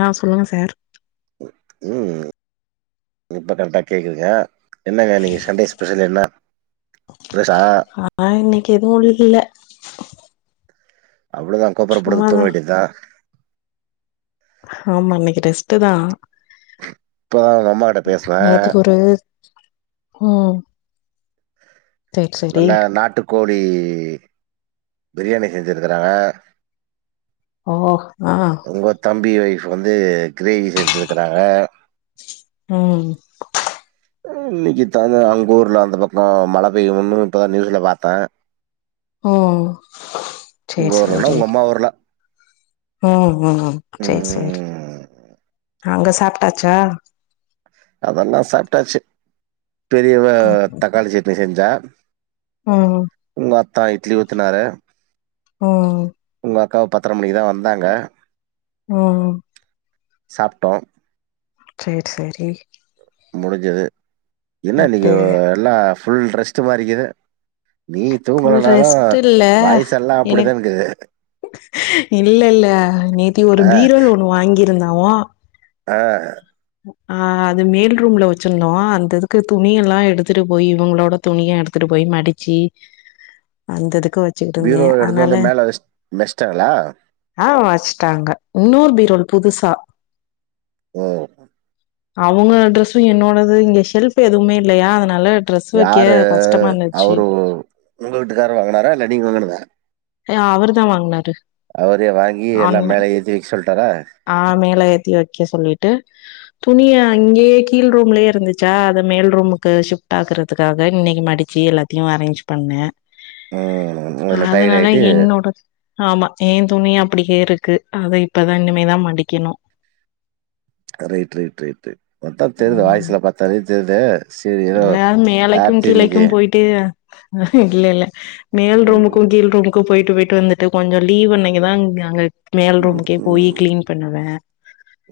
ஆ சொல்லுங்க சார் உம் இப்ப கரெக்டா கேக்குதுங்யா என்னகா இன்னிக்கு சண்டே ஸ்பெஷல் என்னா ஆ ஆ இன்னிக்கு எதுவு இல்ல அவ்ளோதா கொப்பற படுத்து தூங்க சும்மாதான் வேண்டிதா ஆமா இன்னிக்கு ரெஸ்ட்டுதா இப்பதா உங்க அம்மா கிட்ட பேசுவே உம் நல்லா நாட்டு கோழி பிரியாணி செஞ்சிருக்குறாங்க ஓ ஆ ப்ப வந்து கிரேவி செஞ்சிருக்குறாங்க உம் உ இன்னிக்குதாங் அவுங் கூர்ல அந்த பக்கோ மழ பெய்யும்னு இப்பதா நியூஸ்ல பாத்தே உம் செரி உங்க ஊர்லனா செரி உங்க அம்மா ஊர்ல உம் உம் செரி செரி ம் அங்க சாப்ட்டாச்சா அதெல்லா சாப்ட்டாச்சு பெரியவ தக்காளி சட்னி செஞ் தா ஆ தா இட்லி ஊத்துனாரு ஆ உ அக்கா பத்தர மணிக்குதா உம் சாப்ட்டோ செர் செரி முடிஞ்சுது என்ன நீங்க எல்லா ச் ஃபுல்ரெஸ்ட்டு மாறிக்குது நீ ஃபுல் தூங்கலனாலும், ரெஸ்ட் இல்ல வயசு எல்லா எனக்கு அப்படிதான் இருக்குது. இல்ல இல்ல நேத்தி ஒரு ஆ பீரோல் ஒன்னு வாங்கி இருந்தா ஓ அஹ் ஆஹ் அது மேல் ரூம்ல வச்சிருந்தோ, அந்த இதுக்கு துணி எல்லா எடுத்துட்டு போய், இவங்களோட துணிய எடுத்துட்டு போய் மடிச்சி, அந்ததுக் துவச்சுக்கிட்டு பீரோ இருந்தேன், எடுத்துட்டு அதனால வந்து மேல வச் வச்ட்டாங்களா? ஆ வச்சுட்டாங்க இன்னொரு பீரோல் புதுசா ஓஹ் அவங்க ட்ரெஸ்ஸும் என்னோடது இங்க ஷெல்ஃப் எதுவுமே இல்லையா அதனால ட்ரெஸ் வைக்க யாரு கஷ்டமா இருந்துச்சு அவரு ஏ உங்க வீட்டுக்காரர்வாங்குனாரா, இல்ல நீங்க வாங்கினதா ய அவர்தான் வாங்னாரு அவரே வாங்கி எல்லா மேல ஏத்திவைக்க சொல்லிட்டாரா ஆ மேல ஏத்தி வைக்க சொல்லிட்டு துணிய அங்கேயே கீழ் ரூம்ல இருந்துச்சா, அதமேல் ரூமுக்கு ஷிஃப்ட் ஆகுறதுக்காக இன்னைக்கு மடிச்சு எல்லாத்தையு அரேஞ்ச் பண்ணே ம் அதுல டயர்ட் அதனால ஆயிட்டு என்னோட ஆமா ஏன் துணி அப்டியே இருக்கு, அத இப்பதா இனிமேதா மடிக்கணு ரைட் ரைட் ரைட்டு பாத்தாதெரியுது வாய்ஸ்ல பாத்தாலே தெருதே இல்ல மேலேக்கும் கீழேக்கும் போயிட்டு இல்ல இல்ல மேல் ரூம்முக்கு ம் கீழ் ரூம் கு போயிட்டு போயிட்டு வந்துட்டு, கொஞ்சொ லீவ் நீங்க தான்ங்க அங்க மேல் ம் ரூமுக்கே போய் ம் கிளீன் பண்ணுவே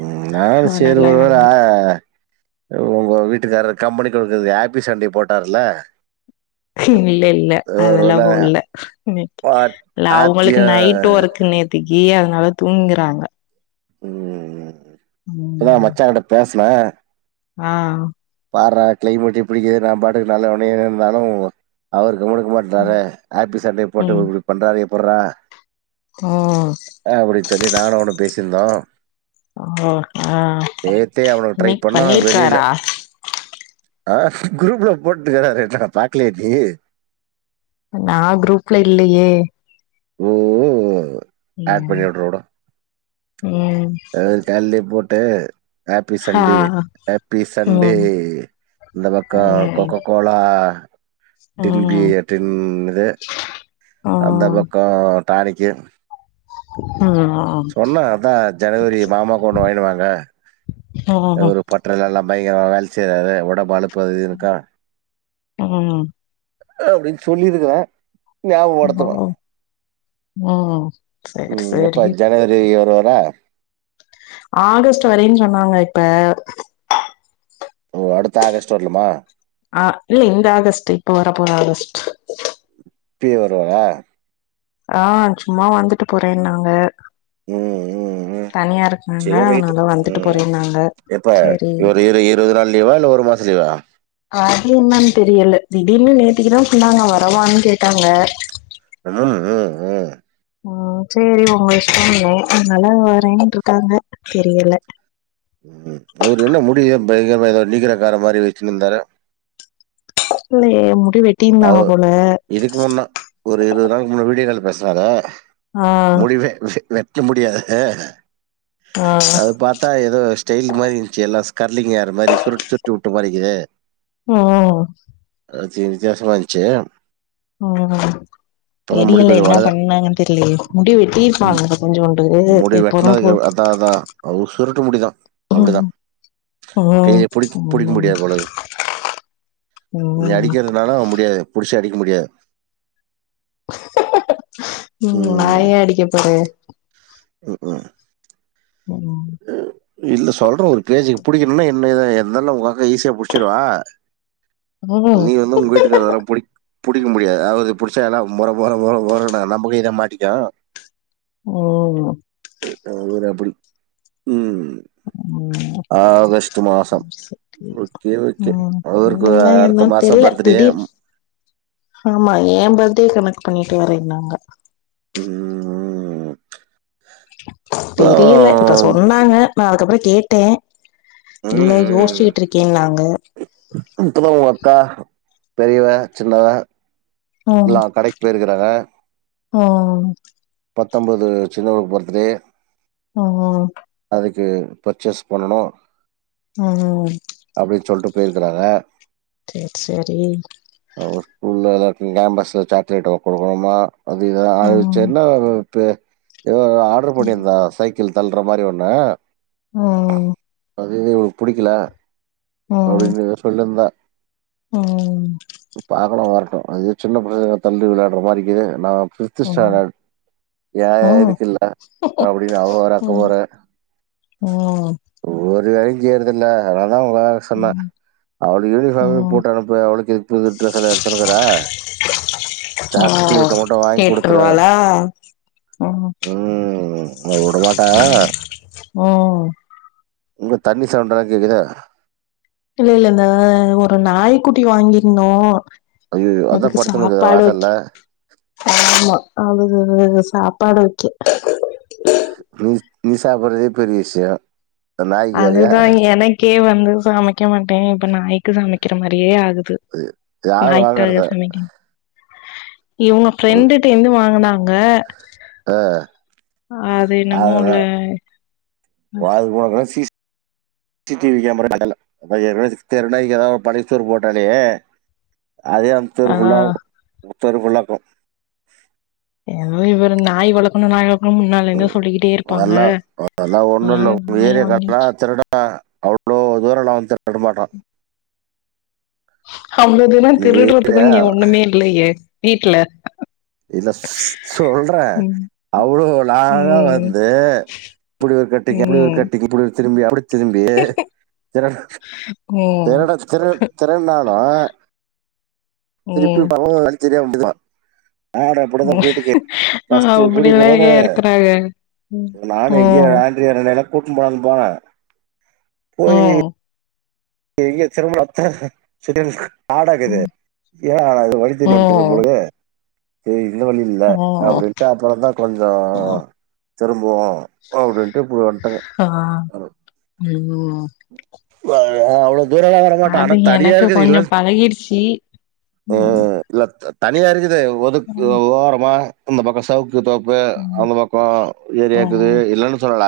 உம் நானு சேரி அதனால ஒருவேள வந்துருக்கு உங்க வீட்டுக்கார கம்பெனி கேக்குது ஆப்பிஸ் சண்டை போட்டார்ல இல்ல இல்ல அதெல்லா ஒருவேளை போடல இன்னிக் பா- இல்ல ஆத்திய அவங்களுக்கு நைட் ஒர்க் நேத்தக்கி இல்ல அதனால தூங்குறாங்க உஹ் இப்பதா மச்சான்கிட்ட பேச் ல ஆஹ் பார்ரா கிளைமேட் எப்டி இருக்கு, நா பாட்டுக்கு நல்லவனையே இருந்தாலு அவரு உங்களுக்கு மட்டும் தாரேன் ஆப்பி சண்டையை ம் போட்டுபண்றா ப்புற ஓ அ அப்டி சொல்லி நானு அவனு பேசு தெரிதா ஆ அ அவனுக்கு ட்ரை இன்னிக் பண்ணிர்க்காறா ஆ குரூப்ல போட்டுக்கிறாறே என்ன பாக்லயா நீ நா குரூப்ல இல்லயே உம் உ அட் பண்ணி விட்டுருவோ உடு ம் அது வேற கால்லேயே போட் ட்ட ஹாப்பி ஆ சண்டே ஹாப்பி சண்டே ம் இந்த பக்கோ ம் கொக்கக் கோலா டின் பி ம் ம் ஏ டின் இது அந்த பக்கோ டானிக்கு ஷ சொன்னே அதா ஜனவரி மாமாக்கு ஒண்ணு வாங்கினுவாங்க ம் ஒரு பற்றல எல்லா பயங்கரமா வேல செய்றாறு ஒடம்பு அலுப் உஹ் அப்டின்னு சொல்லிருக்றே ஞாபடத்துங்க ம் ம் சேரி உம் எப்ப சேரி ஜனவரி வ தொரா ஆகஸ்ட் வரென்னு சொன்னாங்க இப்ப ஓ அடுத்த ஆகஸ்ட் வர்லமா ஆஹ் இல்ல இந்த ஆகஸ்ட் இப்ப வரப்போற ஆகஸ்ட் பி வருவரா ஆஹ் சும்மா வந்துட்டு போறேன் நாங்க ம் ம் ம் தனியா இருக்கனாங்க சேரி ரைட்டு அதனால வந்துட்டு ம் போரேன்னாங்க எப்ப சரி இவரு இரு இருவது நாள் லீவா இல்ல ஒரு மாச லீவா ஆது என்னன்னு தெரியல திடீர்னு நேத்திகி தா சொன்னாங்க வரவான்னு கேட்டாங்க உஹ் ஆஹ் சரி உங்க இஷ்டம்ன்ன அனாலா வரேன்ட்ருக்காங்க தெரியல உம் அவரு என்ன முடிய பயங்கரமா ஏதாவது நீக்கிறக்கார மாரி வச்சுன்னு இருந்தாரு இல்லையே மு அ இதுக்கு முன்னா ஒரு இருவது நாள்க்கு முன்ன வீடியோ கால்ல பேச் னாரு ஆ முடிவே வெஹ் வெ க்க முடியா ஹ ஆ அது பாத்தா ஏதோ ஸ்டைல் மாரி இருஞ்ச்சு எல்லாச் கர்லிங் ஹேர் மாரி சுருட்டு சுருட்டு விட்டு மாரிக்கு ஹ து வித்யாசமா இருந்ச்சு உஹ்ம் தெரியல கொஞ்சம் என்ன வளர பண்ணாங்கன்னு தெரிலயே முடிவு ம் வெட்டியிருப்பாங்க கொஞ்சோ முடி வெட்னது அதா அதா உ சுருட்டு முடிதா அப்டிதா ம் ம் கையில புடி புடிக்க ம் முடியாது போல இருக்கு நீ ம் அடிக்கிறதுனால முடியாது புடி சு அடிக்க முடியாது உம் நா ஏ அடிக்க போறே உ உம் உம் இல்ல சொல்றே ஒரு பேச்சிக்கு புடிக்கணும்ன்னா என்ன இத என்னல்ல ஒக ஈஸியா புடிச்சிருவா ம் நீ வந்து உங்க வீட்டுக்காரல்லாம் புடிக் புடிக்க முடியாது அவரு புடி அதலா முர முர முரடே நம்ம கை தா மாட்டிக்கு உம் உம் ம் ஆகஸ்ட் மாசம் சரி ஓகே ஓகே அவருக்கு வேரத் தெரில திடீர் ஆமா ஏ பர்த் டி கனெக்ட் பண்ணிட்டு வரேனாங்க உம் உம் தெரியல இப்ப சொன்னாங்க நா அதுக்கப்பறோ கேட்டே ம், இல்ல ம். யோசிச்சுகிட்டு இருக்கே நாங்க இப்பதான் உங்க அக்கா, பெரியவ சின்னவ இலா கடைக் போயிருக்குறாங்க உம் பத்தொம்பது சின்னவ பர்த்டே உம் க்கு பர்ச்சேஸ் பண்ணணு ம் ஹு போயிருக்குறாங்க அவ ஸ்கூல்லலா ஃகேம்பஸ்ல சாக்லேட்டு குடுக்கணுமா அது இத ம் ஆயச்சேர் வு ஃபே எதோ ஆட்ரு ம் பண்ணியிருந்தா சைக் திள் தள்ற மாரி ஒண்ணு ம் அதுது உனக்கு புடிக்கல ம் [unintelligible] சொல்லி இருந்தா ம் ம் பாக்கலா வரட்டு அது சின்ன ப்ரச்சனை தள்ளி விளாடுற மாரிக்குது நா பிருத்திஷ்டாளன் யா யா ம் இருக்குல்ல அப்டினு அவ வேற அக்கப்போரு ம் ஒரு வேலையுஞ் செய்றதுல்ல அதனால அதா உங்கள சொன்ன ம் அவள யூனிஃபார்மே ம் போட்டு அனுப்பு அவளுக்கு எதுக் புது ட்ரெஸ்லா எடுத்துனுக்குற ஆ சாக்லேட் மட்டு வாய்ங் குடுத்துரு கேட்ருவாளா ம் உம் வுடமாட்டா ம் உங்க தண்ணி சவுடல்லா கேக்குதே இல்ல இல்ல இந்த ஒரு நாய்க்குட்டி வாங்கி இருந்தோ ஐயையோ அதா அதுக்கு படுத்துனுக்குது சாப்பாடு வாசல்ல வக்கெ ஆமா அவது சாப்பாடு வக்கெ நீ நீ சாப்பறதே பெரிய விஷய அதுதா எனக்கே வந்து சமைக்க மாட்ட இப்ப நாய்க்கு சமைக் க்ற மாரியே ஆகுது யார் வாங்கறது இவுங்க ஃப்ரெண்டுட்ட இருந்து வாங்குனாங்க ஆ அது என்னமோல [unintelligible] சீஷ் C C T V camera அதுல [unintelligible] தெரு நாய்க் எதாது பழைய சோறு போட்டாலே அதே அந்த தெரு ஆ ஃபுல்லாவு தெரு ஃபுல்லாக்கு ஏதோ இவரு நாய் வளக்கனு நாய் வளக் ம் அதெல்லா அதெல்லா ஒண்ணுல்ல அதனால உங்க நாய ஏரியாக்காருலா வாங்கியாச்சு திருட அவ்ளோ தூரலா வந்து திருட மாட்டா அவ்ளோ தூர உங்க திருடறதுக்கு ஏரியா இங்க ஒண்ணுமே இல்லையே வீட்ல இல்ல சொல்ற ம் அவ்ளோ லாங்கா ம் வந்து இப்டி ஒரு கட்டிங் இப்டி ஒரு ம் கட்டிங் இப்டி ஒரு திரும்பி அப்டி திரும்பி திரட ம் திரட திரு திருனாளு திருப்பி போ தெரியாம நிப்பா ஆ கூட்டிட்டு அப்டிலா எங்க போம்போது இருக்றாக ம் கூட்டுனு போலானு போன போயி ம் எங்க திரும்பனத்தா காடாக்குது என்னடா இது வழி தவறி வந்துட்டம் ம் போலக்குது தேய் இந்த வழி இல்ல ம் அப்டின்ட்டு அப்றந்தா கொஞ்ச ம் திரும் போவோ அப்படின்ட்டு இப் வன்ட்ட ஆ ம் ஆ வேறெவ்ள ஊரலா வரமாட்டா ஆனா அது தனியா எனக்கு இருக்குது இல்ல கொஞ்சோ பழகிடுச்சு ம் இல்ல த தனியா இருக்குது ஒதுக் ம் ஓரமா அந்த பக்கோ சிவப் பு தோப்பு ம் அந்த பக்கோ ஏரியா இக்குது ம் இல்லனு சொல்லல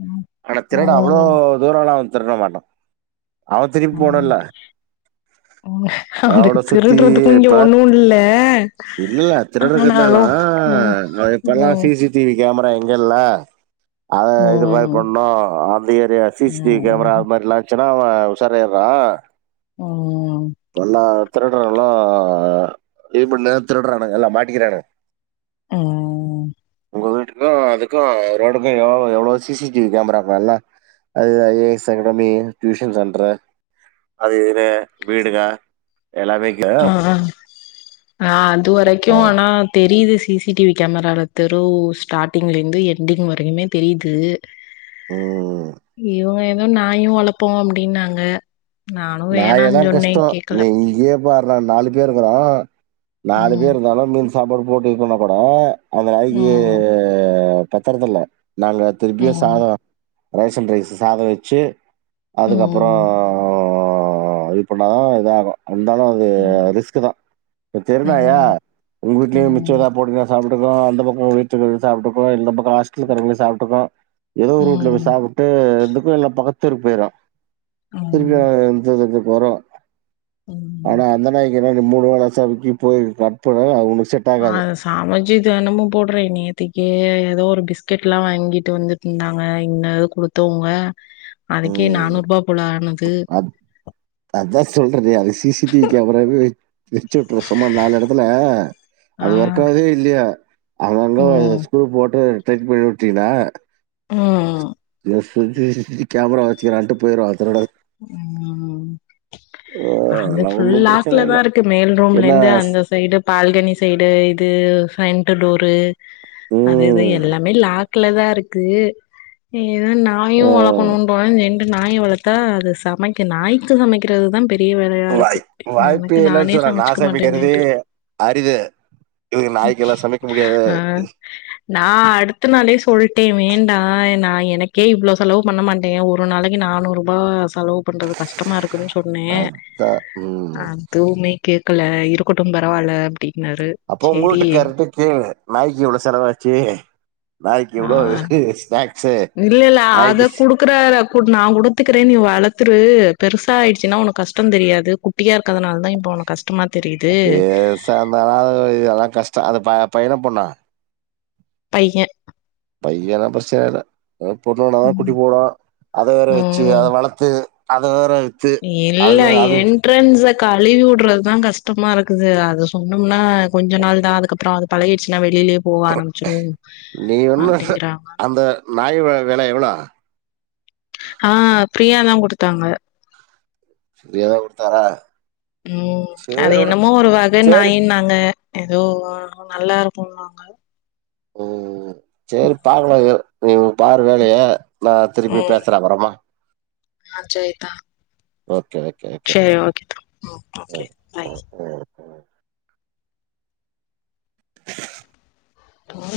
ம் ஆனா திருட அவ்ளோ ம் தூரல்லா திருட மாட்டா அவ திருப்பி ம் போடுல்ல அவனுக்கு அவள திருடறதுக்கு இங்க ஒண்ணுல்ல இல்ல இல்ல திருடறதுக்கு ம் வந்தாலூ இப்பெல்லா ம் சிசிடிவி கேமரா எங்க இல்ல அத இது மாதிரி ம் பண்ணு இல்லயே யா சிசிடிவி கேமரா ம் அந்த மாரி எல்லா வெச் ஆமா உஷார் ஆயிர்ரோ உஹம் திருடர் எல்லா ஆ இம்புட் நேர் திருடறானுங்க எல்லா மாட்டிக்கிறான்ங். ம் உங்க வீட்டுக்கு அதுக்கு ரோடுக்கு எவ்வோ எவ்வளோ சிசிடிவி கேமரா இருக்ல்ல அது I A S academy tuition centre அது இது வீடுக எல்லா வீட்லயு ஆஹ் அது வரைக்கு ஆனா தெரியுது சிசிடிவி கேமராவில் தெரு ஸ்டார்ட்டிங்லருந்து எண்டிங் வரைக்குமே தெரியுது. ம். இவன் வேற ம் நாயு வளரப்போ அப்படினாங்க. நா எல்லா கஷ்டோ நீ இங்யே பார்டா நாலு பேர் இருக்குறோ நாலு பேர் இருந்தாலு மீன் சாப்பாடு போட்டுபோனாக் கூட அந்த நாய்க்கு பத்தறதுல்ல நல்லா திருப்பியு சாதோ ரேஷன் ரைஸ் சாதோ வெச்சு அதுக்கப்புறோ உ இப்பனா இதாகு இருந்தாலு அது ரிஸ்குதா தெருணாயா உங்க வீட்லயு மிச்சோ ஏதா போட்டீங்னா சாப் அந்த பக்கோ ஒரு வீட்ல இருக்கிறவங்க சாப்பிட்டப்போ இந்த பக்கோ ஹாஸ்டல இருக்கிறவங்க சாப்பிட்டப்போ எதோ வூட்ல போய் சாப்பிட்டு எந்துக் எல்லா பக் தெருப்பேரா [unintelligible] ஜுரோ ஆனா அந்த நாய் என்னா மூணு வேல [unintelligible] பத்து நாளா அவனு ஆஹ் சமச்சி தெனமும் போட்ற இன்நேத்திக்கே ஏதோ ஒரு பிஸ்கெட்லாம் வாங்கிட்டு வந்து தின்னாங்க இன்னதோ குடுத்தவங்க அதுக்கே ம் நானூறு ரூபா போல ஆனது சொல்றதே அது சிசிடிவி கேமராவே வெச்சு விட்றுவே சும்மாவே நாலு எடத்துல, ஆ, அது ஒர்க்காவுதோ இல்லையோ அங்கங்க ம், வருது ஸ்கூல் போட்டு [unintelligible] பண்ணி விட்டீங்ளா ம் சுத்தி சுத்தி கேமரா வெச்சிக்கிறான்ட்டு போயிருவான் திரு உம். ஆ அது அதெல்லா ப்ச் ஃபுல் ஒன்னு பிரச்சன லாக்குலதா இல்ல இருக்கு மேல் ரூம்ல என்ன இருந்து அந்த சைடு பால்கனி சைடு இது ஃப்ரண்ட் லூரு அது இது ம் எல்லாமே லா க்லதா இருக்கு இ து நாயு ஆ வளக்கணுன்றாங்க எ நாய் வளத்தா இது சமைக்க நாய்க்கு சமைக்கிறதுதான் பெ ரிய வேலயா இருக்கு வாய் எனக்கு வாய்ப்பே இல்லன்னு நானே சொல்ல நா சமைச்சுக்க சமைக்கிறதே மாட்டேனேன்ட்டார். அரிது இது நாய்க்கெல்லா சமைக்க முடியாது ஆ நா அடுத்த நாளே சொல்ட்டேன் வேண்டா நா எ எனக்கே இவ்ளோ செலவு பண்ண மாட்டியா ஒரு நாளைக்கு நானூறு ரூபா ஹலோ பண்றது கஷ்டமா இருக்குனு சொன்னே அதா ம் அதுவுமே கே கல்ல இருக்கட்டும் பாரா அல்ல எப்டி அப்போ உங்கள்ட்டு காரட்ட கேளு நாய்க்கி இவ்ளோ செலவாச்சு நாய்க்கி இவ்ளோ ஆ ஸ்நெக் இல்ல இல்ல அத குடுக்கறத நா குடுத்துக்கறேன் நீ வளத்துரு பெருசா ஆயிடுச்சுன்னா உனக்கு கஷ்டோந் தெரியாது குட்டியா இரு பேசாம இருதாலா கஷ்டோ அது பைய்ணா, பொண்ணா. பையன் பையனா பிரசச்சன இல்ல பொண்ணுனாதா குட்டி ம் போடு அத வேற வெச்சு ம். அத வளத்து அது வேற வித்து இல்ல அது அது என்ட்ரன்ஸ் கழுவிவுறதுதா கஷ்டமா இருக்குது அது சொன்னோம்னா கொஞ்ச நாள் தா அதுக்கப்புறம் அது பழகிச்சனாவே நீ எண்ண அப்டிங்கறாங்க அந்த நாய் வளக்கல எவ்ளோ ஆஹ் ஃபிரியாதான் கொடுத்தாங்க ஏதோ குடுத்தாரா? உம் சரி அது விடு என்னமோ ஒரு வகை சரி நாயினாங்க ஏதோ நல்லா இருக்கும்னாங்க ஓஹ் சரி பாக்கலாங்க நீங்க பாரு வேலைய நா திருப்பி ம் பேசுறே அப்பறமா ஆ சரிதா ஓகே ஓகே ஓகே சரி ஓகே தா ஓகே ம் பாய் ஓகே ம்ஹ் உம்